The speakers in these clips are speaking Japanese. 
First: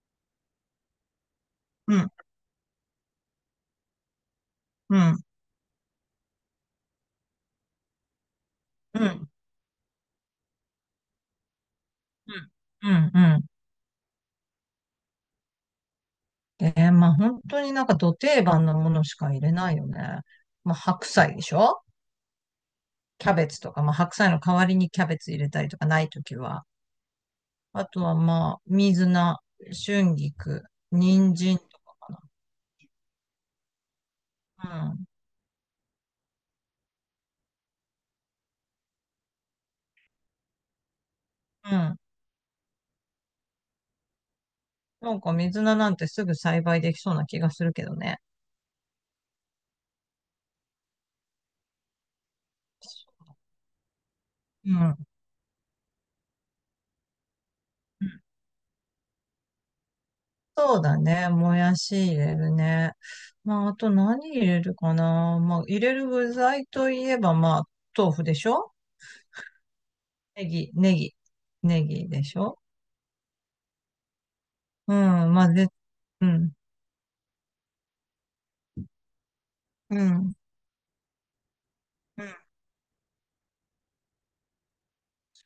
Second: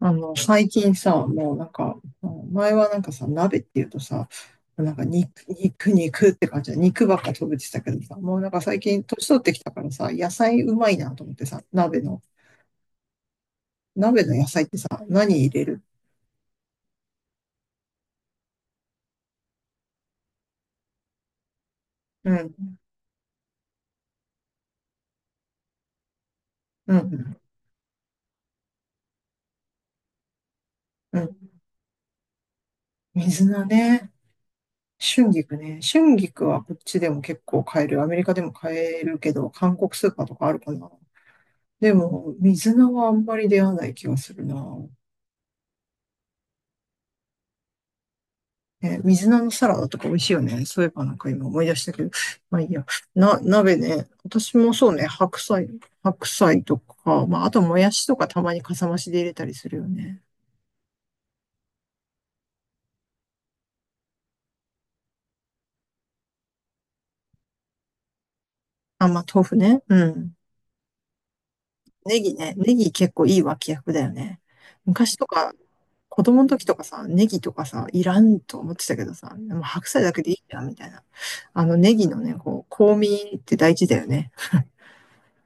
最近さ、もうなんか、うん、うん前はさ、鍋っていうとさ、うん、うん、肉、肉、肉って感じで、肉ばっか食べてたけどさ、もう最近う年ん、取ってきたからさ、野菜うまいなと思ってさ、うん、う鍋の野菜ってさ、何入れるまあ本当になんか土定番のものしか入れないよね。まあ白菜でしょ。うん、キャベツとか、まあ白菜の代わりにキャベツ入れたりとか、ないときは。うん、あとはまあ、水菜、春菊、う人ん。参とかか水菜ね。な。春菊ね。春菊はこっちでも結構買える。アメリカでも買えるけど、韓国スーパーとかあるかな。うん、うでん。も、水菜はあんまり出会わない気がするな。なんか水菜なんてすぐ栽培できそうな気がするけどね。ね、水菜のサラダとか美味しいよね。そういえば今思い出したけど。まあいいや。鍋ね。私うもそうん。ね。白菜とか、まあ、あと、もやしとかたまにかさ増しで入れたりするよね。そうだね。もやし入れるね。まあ、あと何入れるかな。まあ、入れる具材といえば、まあ、豆腐でしょ。あ、まあ豆腐ね。うん。ネギ、ネギ、ネギネでギしね。ょ。ネギ結構いい脇役だよね。う昔とん、まか、あ、で、子う供のん、時とかさ、ネギとかさ、いらんと思ってたけどさ、でも白う菜だけでん、いいじゃんみたいな。あのネギのうん。ね、こう、香味って大事だよね。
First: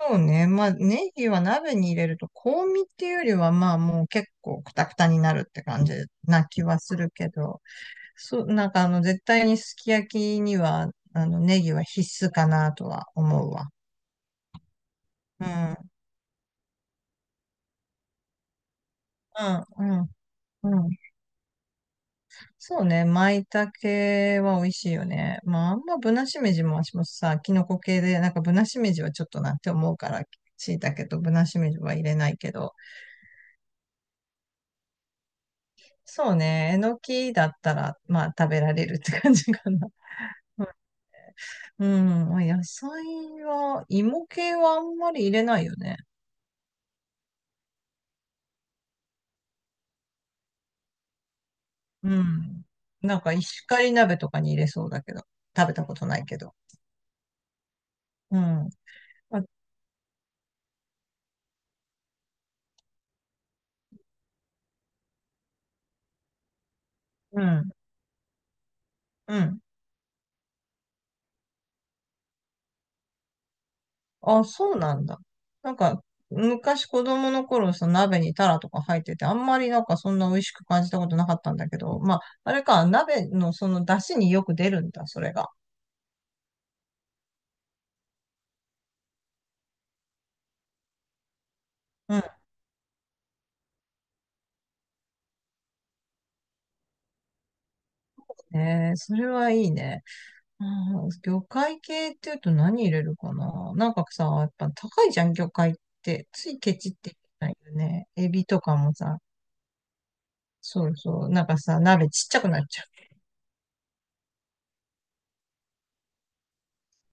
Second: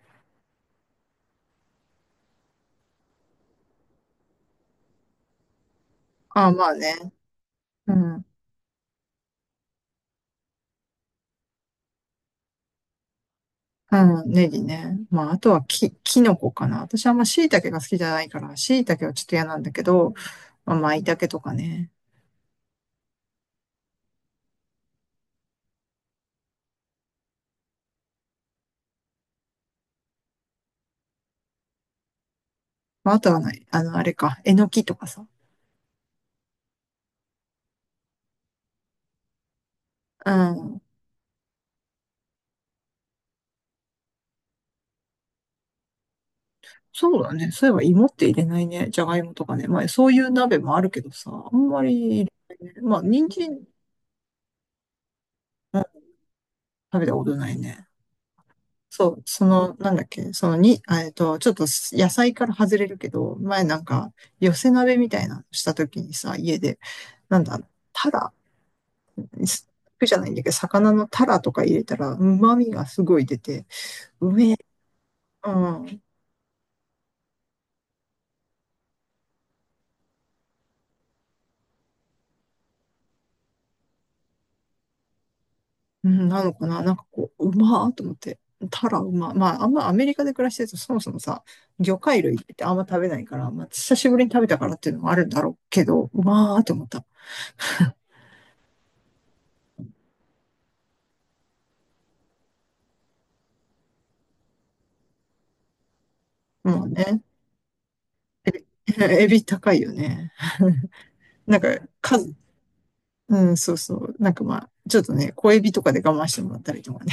そうね。まあ、ネギは鍋に入れると、香味っていうよりは、まあ、もう結構クタクタになるって感じなああ、気まあはするね。けど、うん。そう、なんかあの、絶対にすき焼きには、あの、ネギは必須かなとは思うわ。うん、ネギね。まあ、あうん、とはうキノコかな。私はあんま椎茸が好きじゃないから、椎茸はちょっと嫌なんん、だけうん。ど、まあ、うん、舞茸とかね。そうね、舞茸は美味しいよね。まあ、あんまぶなしめじも私もさ、キノコ系で、なんかぶなしめじはちょっとなって思うから、椎茸とぶなしめじは入れないけど、まあ、あとはない、あの、あれか、えのきとかさ。そうね、えのきだったら、まあ食べられるって感じかな。うん。うん、うん、野菜は、芋系はあんまり入れないよね。そうだね。そういえば芋って入れないね。じゃがいもとかね。まあ、そういう鍋もあるけどさ、あんまりう入れないん。ね。まあ、なん人か参、石狩鍋とかに入れそうだけど、食べうん、たことないけど。食べたことないね。うん。そう、あ、その、なんだっけ、そのに、あえっと、ちょっと野菜から外れるけど、前寄せ鍋みたいなのした時にさ、家で、なうんだ、ん、タラうん。肉じゃないんだけど、魚のタラとか入れたら、旨味がすごい出て、うあ、めえ、そうなんだ。うなんん、か、昔子供の頃、その鍋にタラとか入ってて、あんまりなんかそんな美味しく感じたことなかったんだけど、まあ、あれか、鍋のその出汁によく出るんだ、それが。うんなのかな、なんかこう、うまーと思って。タラうま。まあ、あんまアメリカで暮らしてると、そもそもさ、魚う介ん。類ってあんま食べないから、まあ、久しぶりに食べたからっていうのもあるんだろうけど、うまーと思った。えー、それはいいね。うん、魚介系っていうと何入れるかな。なんかさ、やっぱ高いじゃん、魚介って。ついケまあチってね。言ないよね。エビとかも さ、エビ高いよね。そうそう、なんかなんか、さ、鍋ちっ数、ちゃくなっちゃう。うん、そうそう。まあ、ちょっとね、小エビとかで我慢してもらったりとかね。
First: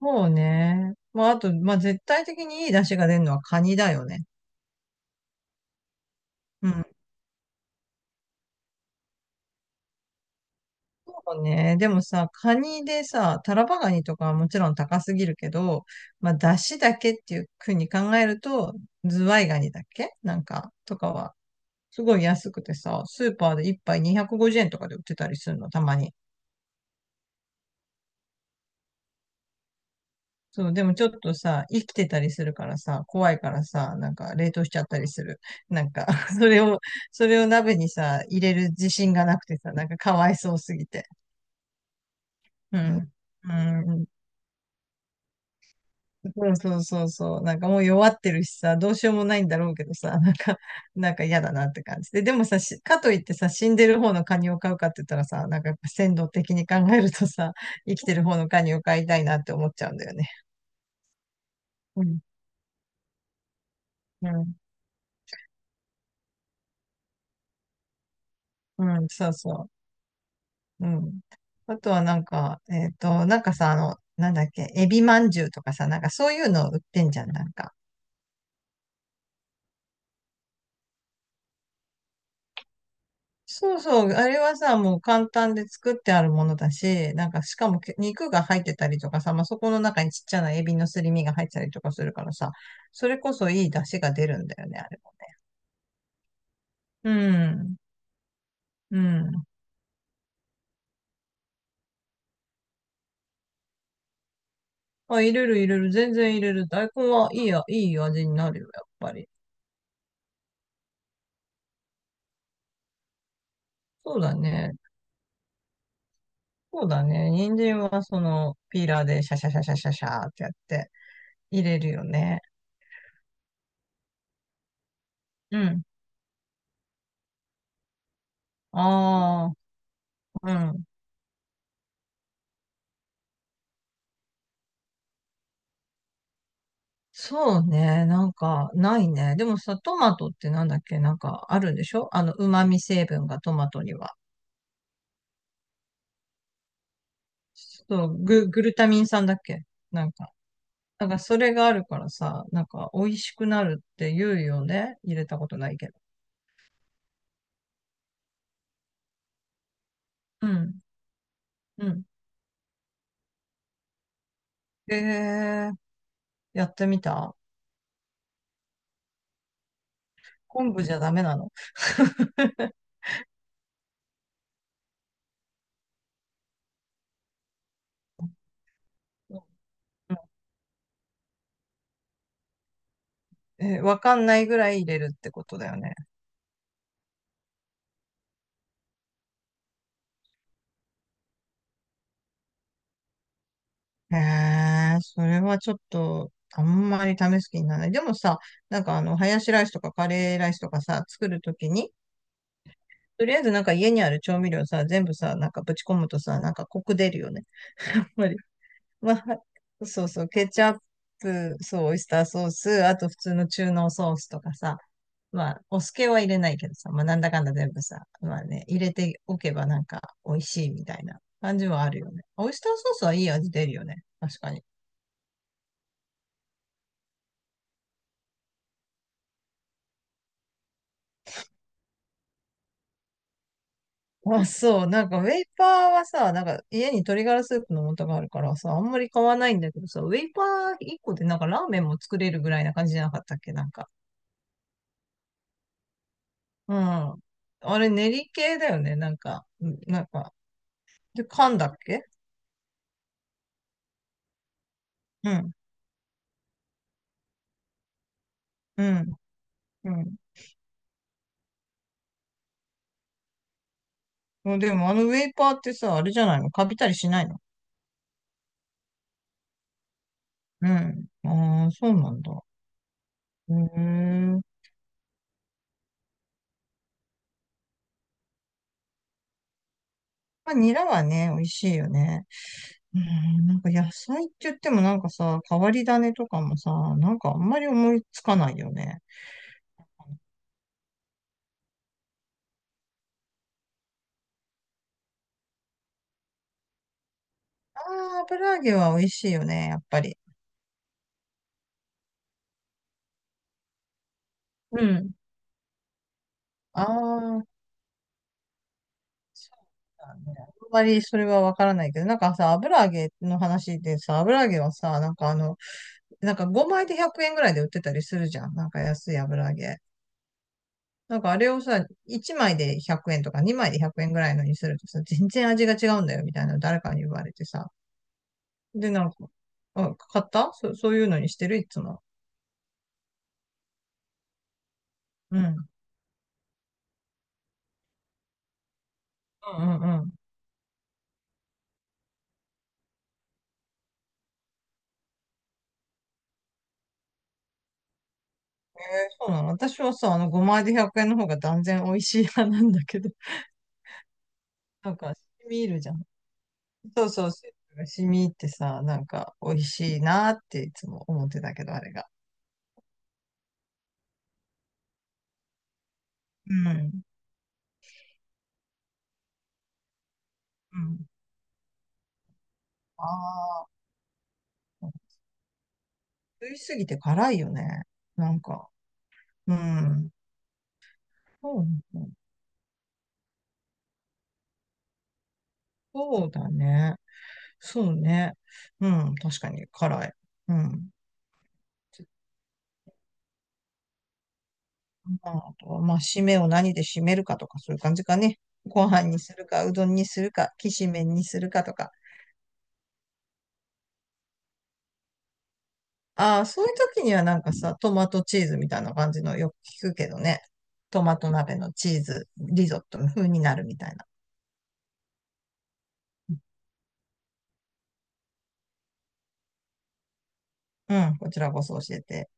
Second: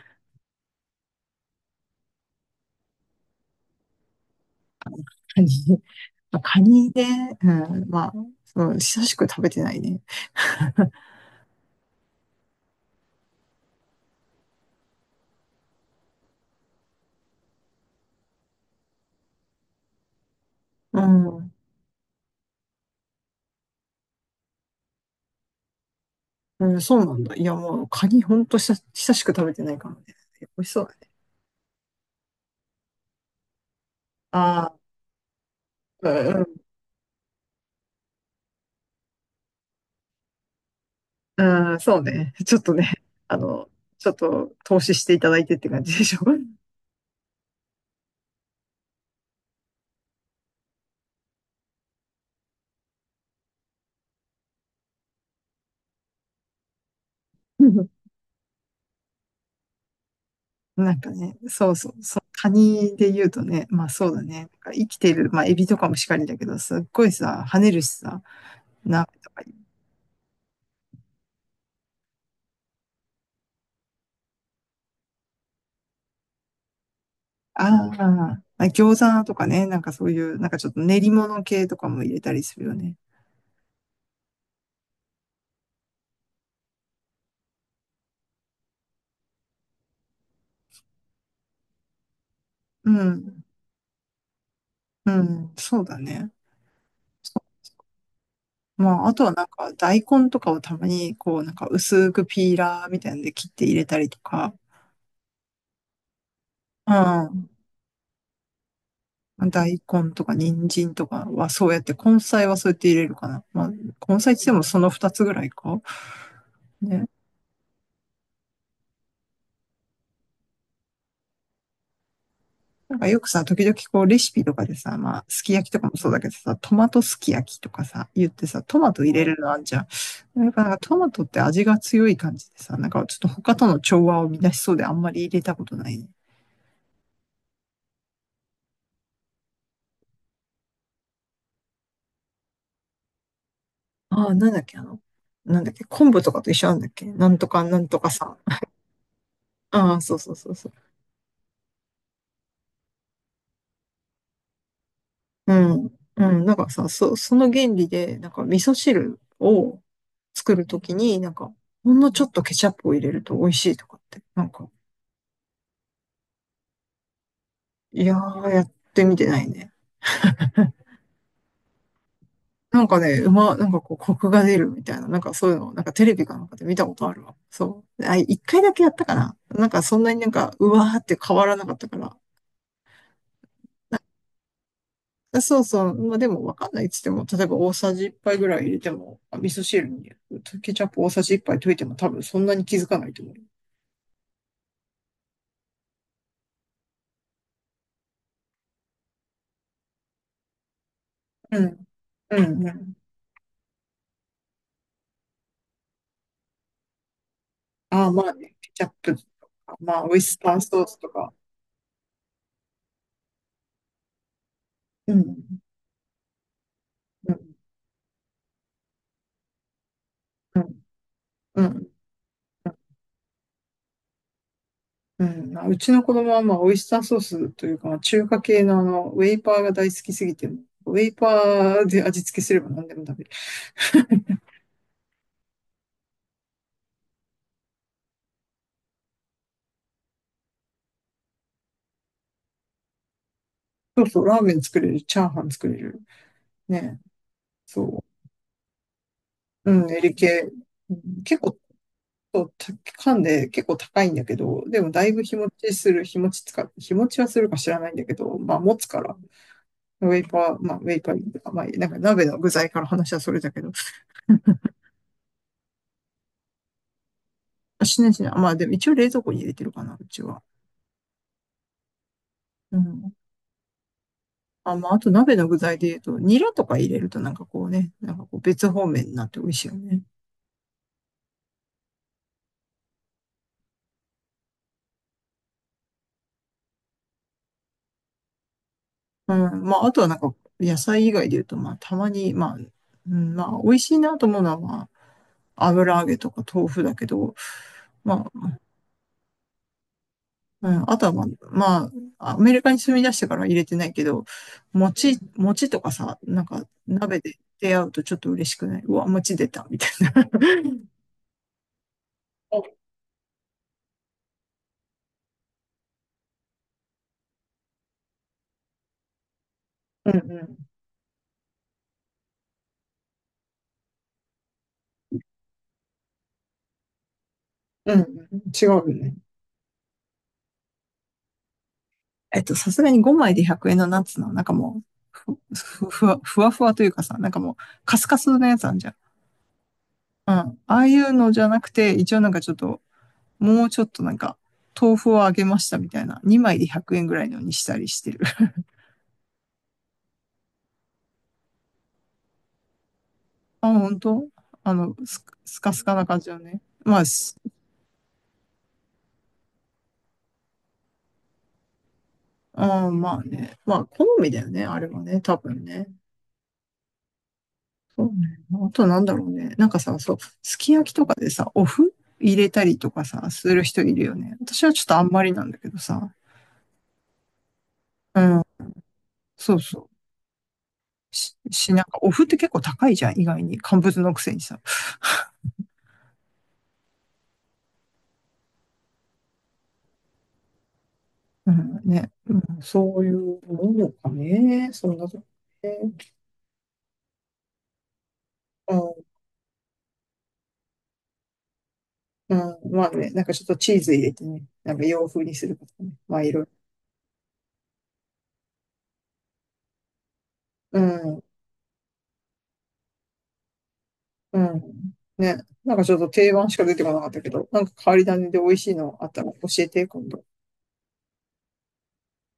そうね。まあ、あと、まあ、絶対的にいい出汁が出るのはカニだよね。カニ、まあ、カうん、ニね、うん、まあ、そう久しく食べてないね。そうね。でもさ、カニでさ、タラバガニとかはもちろん高すぎるけど、まあ、出汁だけっていうふうに考えると、ズワイガニだっけなんか、とうかは、ん。すごい安くてさ、スーパーで一杯250円とかで売ってたりするの、たまに。うん、そうなんだ。いや、もう、カニほんと久しく食べてないからね。美味そしう、そうでだもちょっね。とさ、生きてたりするからさ、怖いからさ、なんか冷あ凍しあ、ちゃったりする。なんか そうれを、それを鍋にさ、入れる自信がなくてさ、なんかかわいそうすぎて。ん、うん、そうね。ちょっとうね、ん。あの、うん、ちょっと投資していただいてって感じでしょ。う ん、そうそうそう。なんかもう弱ってるしさ、どうしようもないんだろうけどさ、なんか、なんか嫌だなって感じで。でもさ、しかといってさ、死んでる方のカニを飼うかって言ったらさ、なんかやっぱ鮮度的に考えるとさ、う ん、生きてる方のカニを飼いたいなって思っちゃうんだよね。なんかね、そうそう、うそん、う、カニで言うとね、まあそうだうね。なんん、か生きてる、まあエビとかもしかりだけど、すっごいさ、跳ねるしさ、うん、鍋そとうかに、そう。うん。あとはなんか、なんかさ、あの、なんだっけ、エビまんじゅうとかさ、なんかそういうの売ってんじゃん、なんか。ああ、餃子とかね、なんかそういう、なんかちょっと練り物系とかも入れたりするよね。そうそう、あれはさ、もう簡単で作ってあるものだし、なんかしかもけ肉が入ってたりとかさ、まあ、そこの中にちっちゃなエビのすり身が入ってたりとかするからさ、うそれこん、そいい出汁が出るんだよね、あれうもね。ん、そうだね。うまあ、あん。とうはなん。んか大根とかをたまにこうなんか薄くピーラーみたいなんで切って入れたりとか、あ、入れる入れる、全然入れる。大う根はいいん。や、いい味になるよ、やっぱり。大根とか人参とかはそうやって、根菜はそうやって入れるかな。まあ、そ根う菜だって言ってもね。その二つぐらいか。そうだね。ね。人参はそのピーラーでシャシャシャシャシャシャーってやって入れるよね。なんかよくさ、時々こうレシピとかでさ、まあ、すきう焼きとん。かもそうだけどさ、トマトすき焼きとかさ、言ってさ、トマト入れるのああんじゃん。やあ、っうぱなんかん。トマトって味が強い感じでさ、なんかちょっと他との調和を乱しそうであんまり入れたことないね。そうね。なんか、ないね。でもさ、トマトってなんだっけ、なんか、あるんでしょあの、旨味成分がトマトには。ああ、なんだっけ、あの、なんだっけ、昆布とかと一緒なんだっけ、なんとかなんとそかう、さ。グルタミン酸だっけああ、なんそうそか。うそうそう。なんか、それがあるからさ、なんか、美味しくなるって言うよね。入れたこうとないけど。ん。うん、なんかさ、その原理で、なんか味噌汁をう作るん。ときに、なんか、うほんん。のちょっとケチャップを入れると美味しいとかって、なんか、えー、やってみた。いやー、やってみてないね。昆布じゃダメなの？ なんかね、なんかこう、コクが出るみたいな、なんかそういうのを、なんかテレビかなんかで見たことあるわ。そう。あ、一回だけやったかうな。なんかそんなん、になんか、うわーって変わらなかったから、えわかんないぐらい入れるってことそうだよそう。ね。まあでもわかんないっつっても、例えば大さじ1杯ぐらい入れても、あ、味噌汁にケチャップ大さじ1杯溶いても多分そんなに気づかないと思う。へえ、それはちょっと、あんまり試す気にならない。でもさ、なんかあの、ハヤシライスとかカレーライスとかさ、作るとうきん、に、うん、うん。とりあえずなんか家にある調味料さ、全部さ、なんかぶち込むとさ、なんかコク出るよね。やあっあ、ぱまあり。ね、ケチャッまプとか、あ、まあ、そうオイそう、スケターチャッソースとか。プ、そう、オイスターソース、あと普通の中濃ソースとかさ、うん、うまあ、お酢系は入れないけどさ、まあなんだん、かんだ全部さ、まあね、入れておけばなんか美味うしいん、みたいな感うじはあん。るよね。オイスターソースはいい味出るよね。確かに。うん、まあうちの子供は、まあ、オイスターソースというか、まあ中華系のあの、ウェイパーが大好きすぎて、ウェイパーで味付けすれば何でも食べる。あ、そう。なんか、ウェイパーはさ、なんか、家に鶏ガラスープの素があるからさ、あんまり買わないんだけどさ、ウェイパー1個でなんかラーメンも作れるぐらいな感じじゃなかったっけなんか。そうそう、ラーメン作れる、チャーハン作れる。うね、ん。あれ、そ練り系だよねなんか、うう。ん、うん、エなんリか、系。うん、で、結構缶だっけ。そうたピカで結構高いんだけど、でもだいぶうん、日持ちつか、日持ちはするか知らないんだけど、まあ持うつかん、ら、うウェイパーとか、まあなんか鍋の具材から話はそれだけど、ん。でも、あのウェイパーってさ、あれじゃないの、カビたりしないの？しないしない。まあでも一応冷蔵庫に入れてるかな、うちは。うん。ああ、そうなんだ。うん。うーん。あ、まああと鍋の具材で言うと、ニラとか入れるとなんかこうね、なんかこう別方面になって美味しいよね。まあ、ニラはね、美味しいよね。うん、なんか野菜って言ってもなんかさ、変わり種とかもさ、なんかあんまり思いつかないよね。うん。まああとはなんか野菜以外で言うと、まあたまに、まあ、うん、まあ美味しいなと思うのは、まあ油揚げとか豆腐だけど、ああ、まあ油揚げは美味しいよね、やっぱり。うん、あとはまあ、まあ、アメリカに住み出してからは入れてないけど、うん。餅とかさ、なんかあ鍋であ、出会うとちょっと嬉しくない、うわ、餅出そうた、みたいな。だね。あんまりそれはわからないけど、なんかさ、油揚げの話でさ、油揚げはさ、なんかあの、なんか5枚で100円ぐらいで売ってたりするじゃん。なんか安い油揚げ。うんうん。なんかあれをさ、1枚で100円とか2枚で100円ぐらいのにするとさ、全然味が違うんだよみたいなの誰かに言われてさ、うんうん。違うよで、なんね。か、あ、買った、そういうのにしてるいつも。えっと、さすがに5枚で100円のナッツの、なんかもう、ふ、うん。うん、ふふわ、ふわふわというかさ、なんかもう、カスカスのやつあんじゃん。うん、うん。うん。ああいうのじゃなくて、一応なんかちょっと、もうちょっとなんか、豆腐をあげましたみたいな、2枚で100円ぐらいのにしたりしてる。えー、そうなの。私はさ、あの、5枚で100円の方が断然美味しい派なんだけど、あ、本当、あ なの、んか、染スカみスカ入るスじゃカん。な感じよね。そうそう、スープが染み入ってさ、なんか、美味しいなっていつも思ってたけど、あれが。あー、まあね。まあ、好みだよね、あれはね、多分ね。うん。そうね。あとなんだろうね。なんかさ、そう、すきう焼きん。とかでさ、お麩入れたりとかあさ、するあ、人いるよね。私はちょっとあんまりなんだけどさ。食いすぎて辛いよね。うなんん、か、うそうそう。ん。そうなんか、ね、お麩って結構高いじゃん、意外に。乾物のくせにさ。そうだね。そうね。うん、確かに辛い。うん。うん、ね。うん、そういうものかね。そんなとこまあ、あとはね。まあ、締めを何で締めるかとか、そういう感じかね。ご飯にするか、うどんにするか、きしめんにするかとか。うん、まあね、なんかちょっとチーズ入れてね、なんか洋風にするとかね。まあいあろいあ、ろ。そういう時にはなんかさ、トマトチーズみたいな感じのよく聞くけどね。うトマん、ト鍋のチーズ、リゾットの風になるみたいな。うん。ね、なんかちょっと定番しか出てこなかったけど、なんか変わり種で美味しいのあったら教えて、今度。うん、こちらこそ教えて。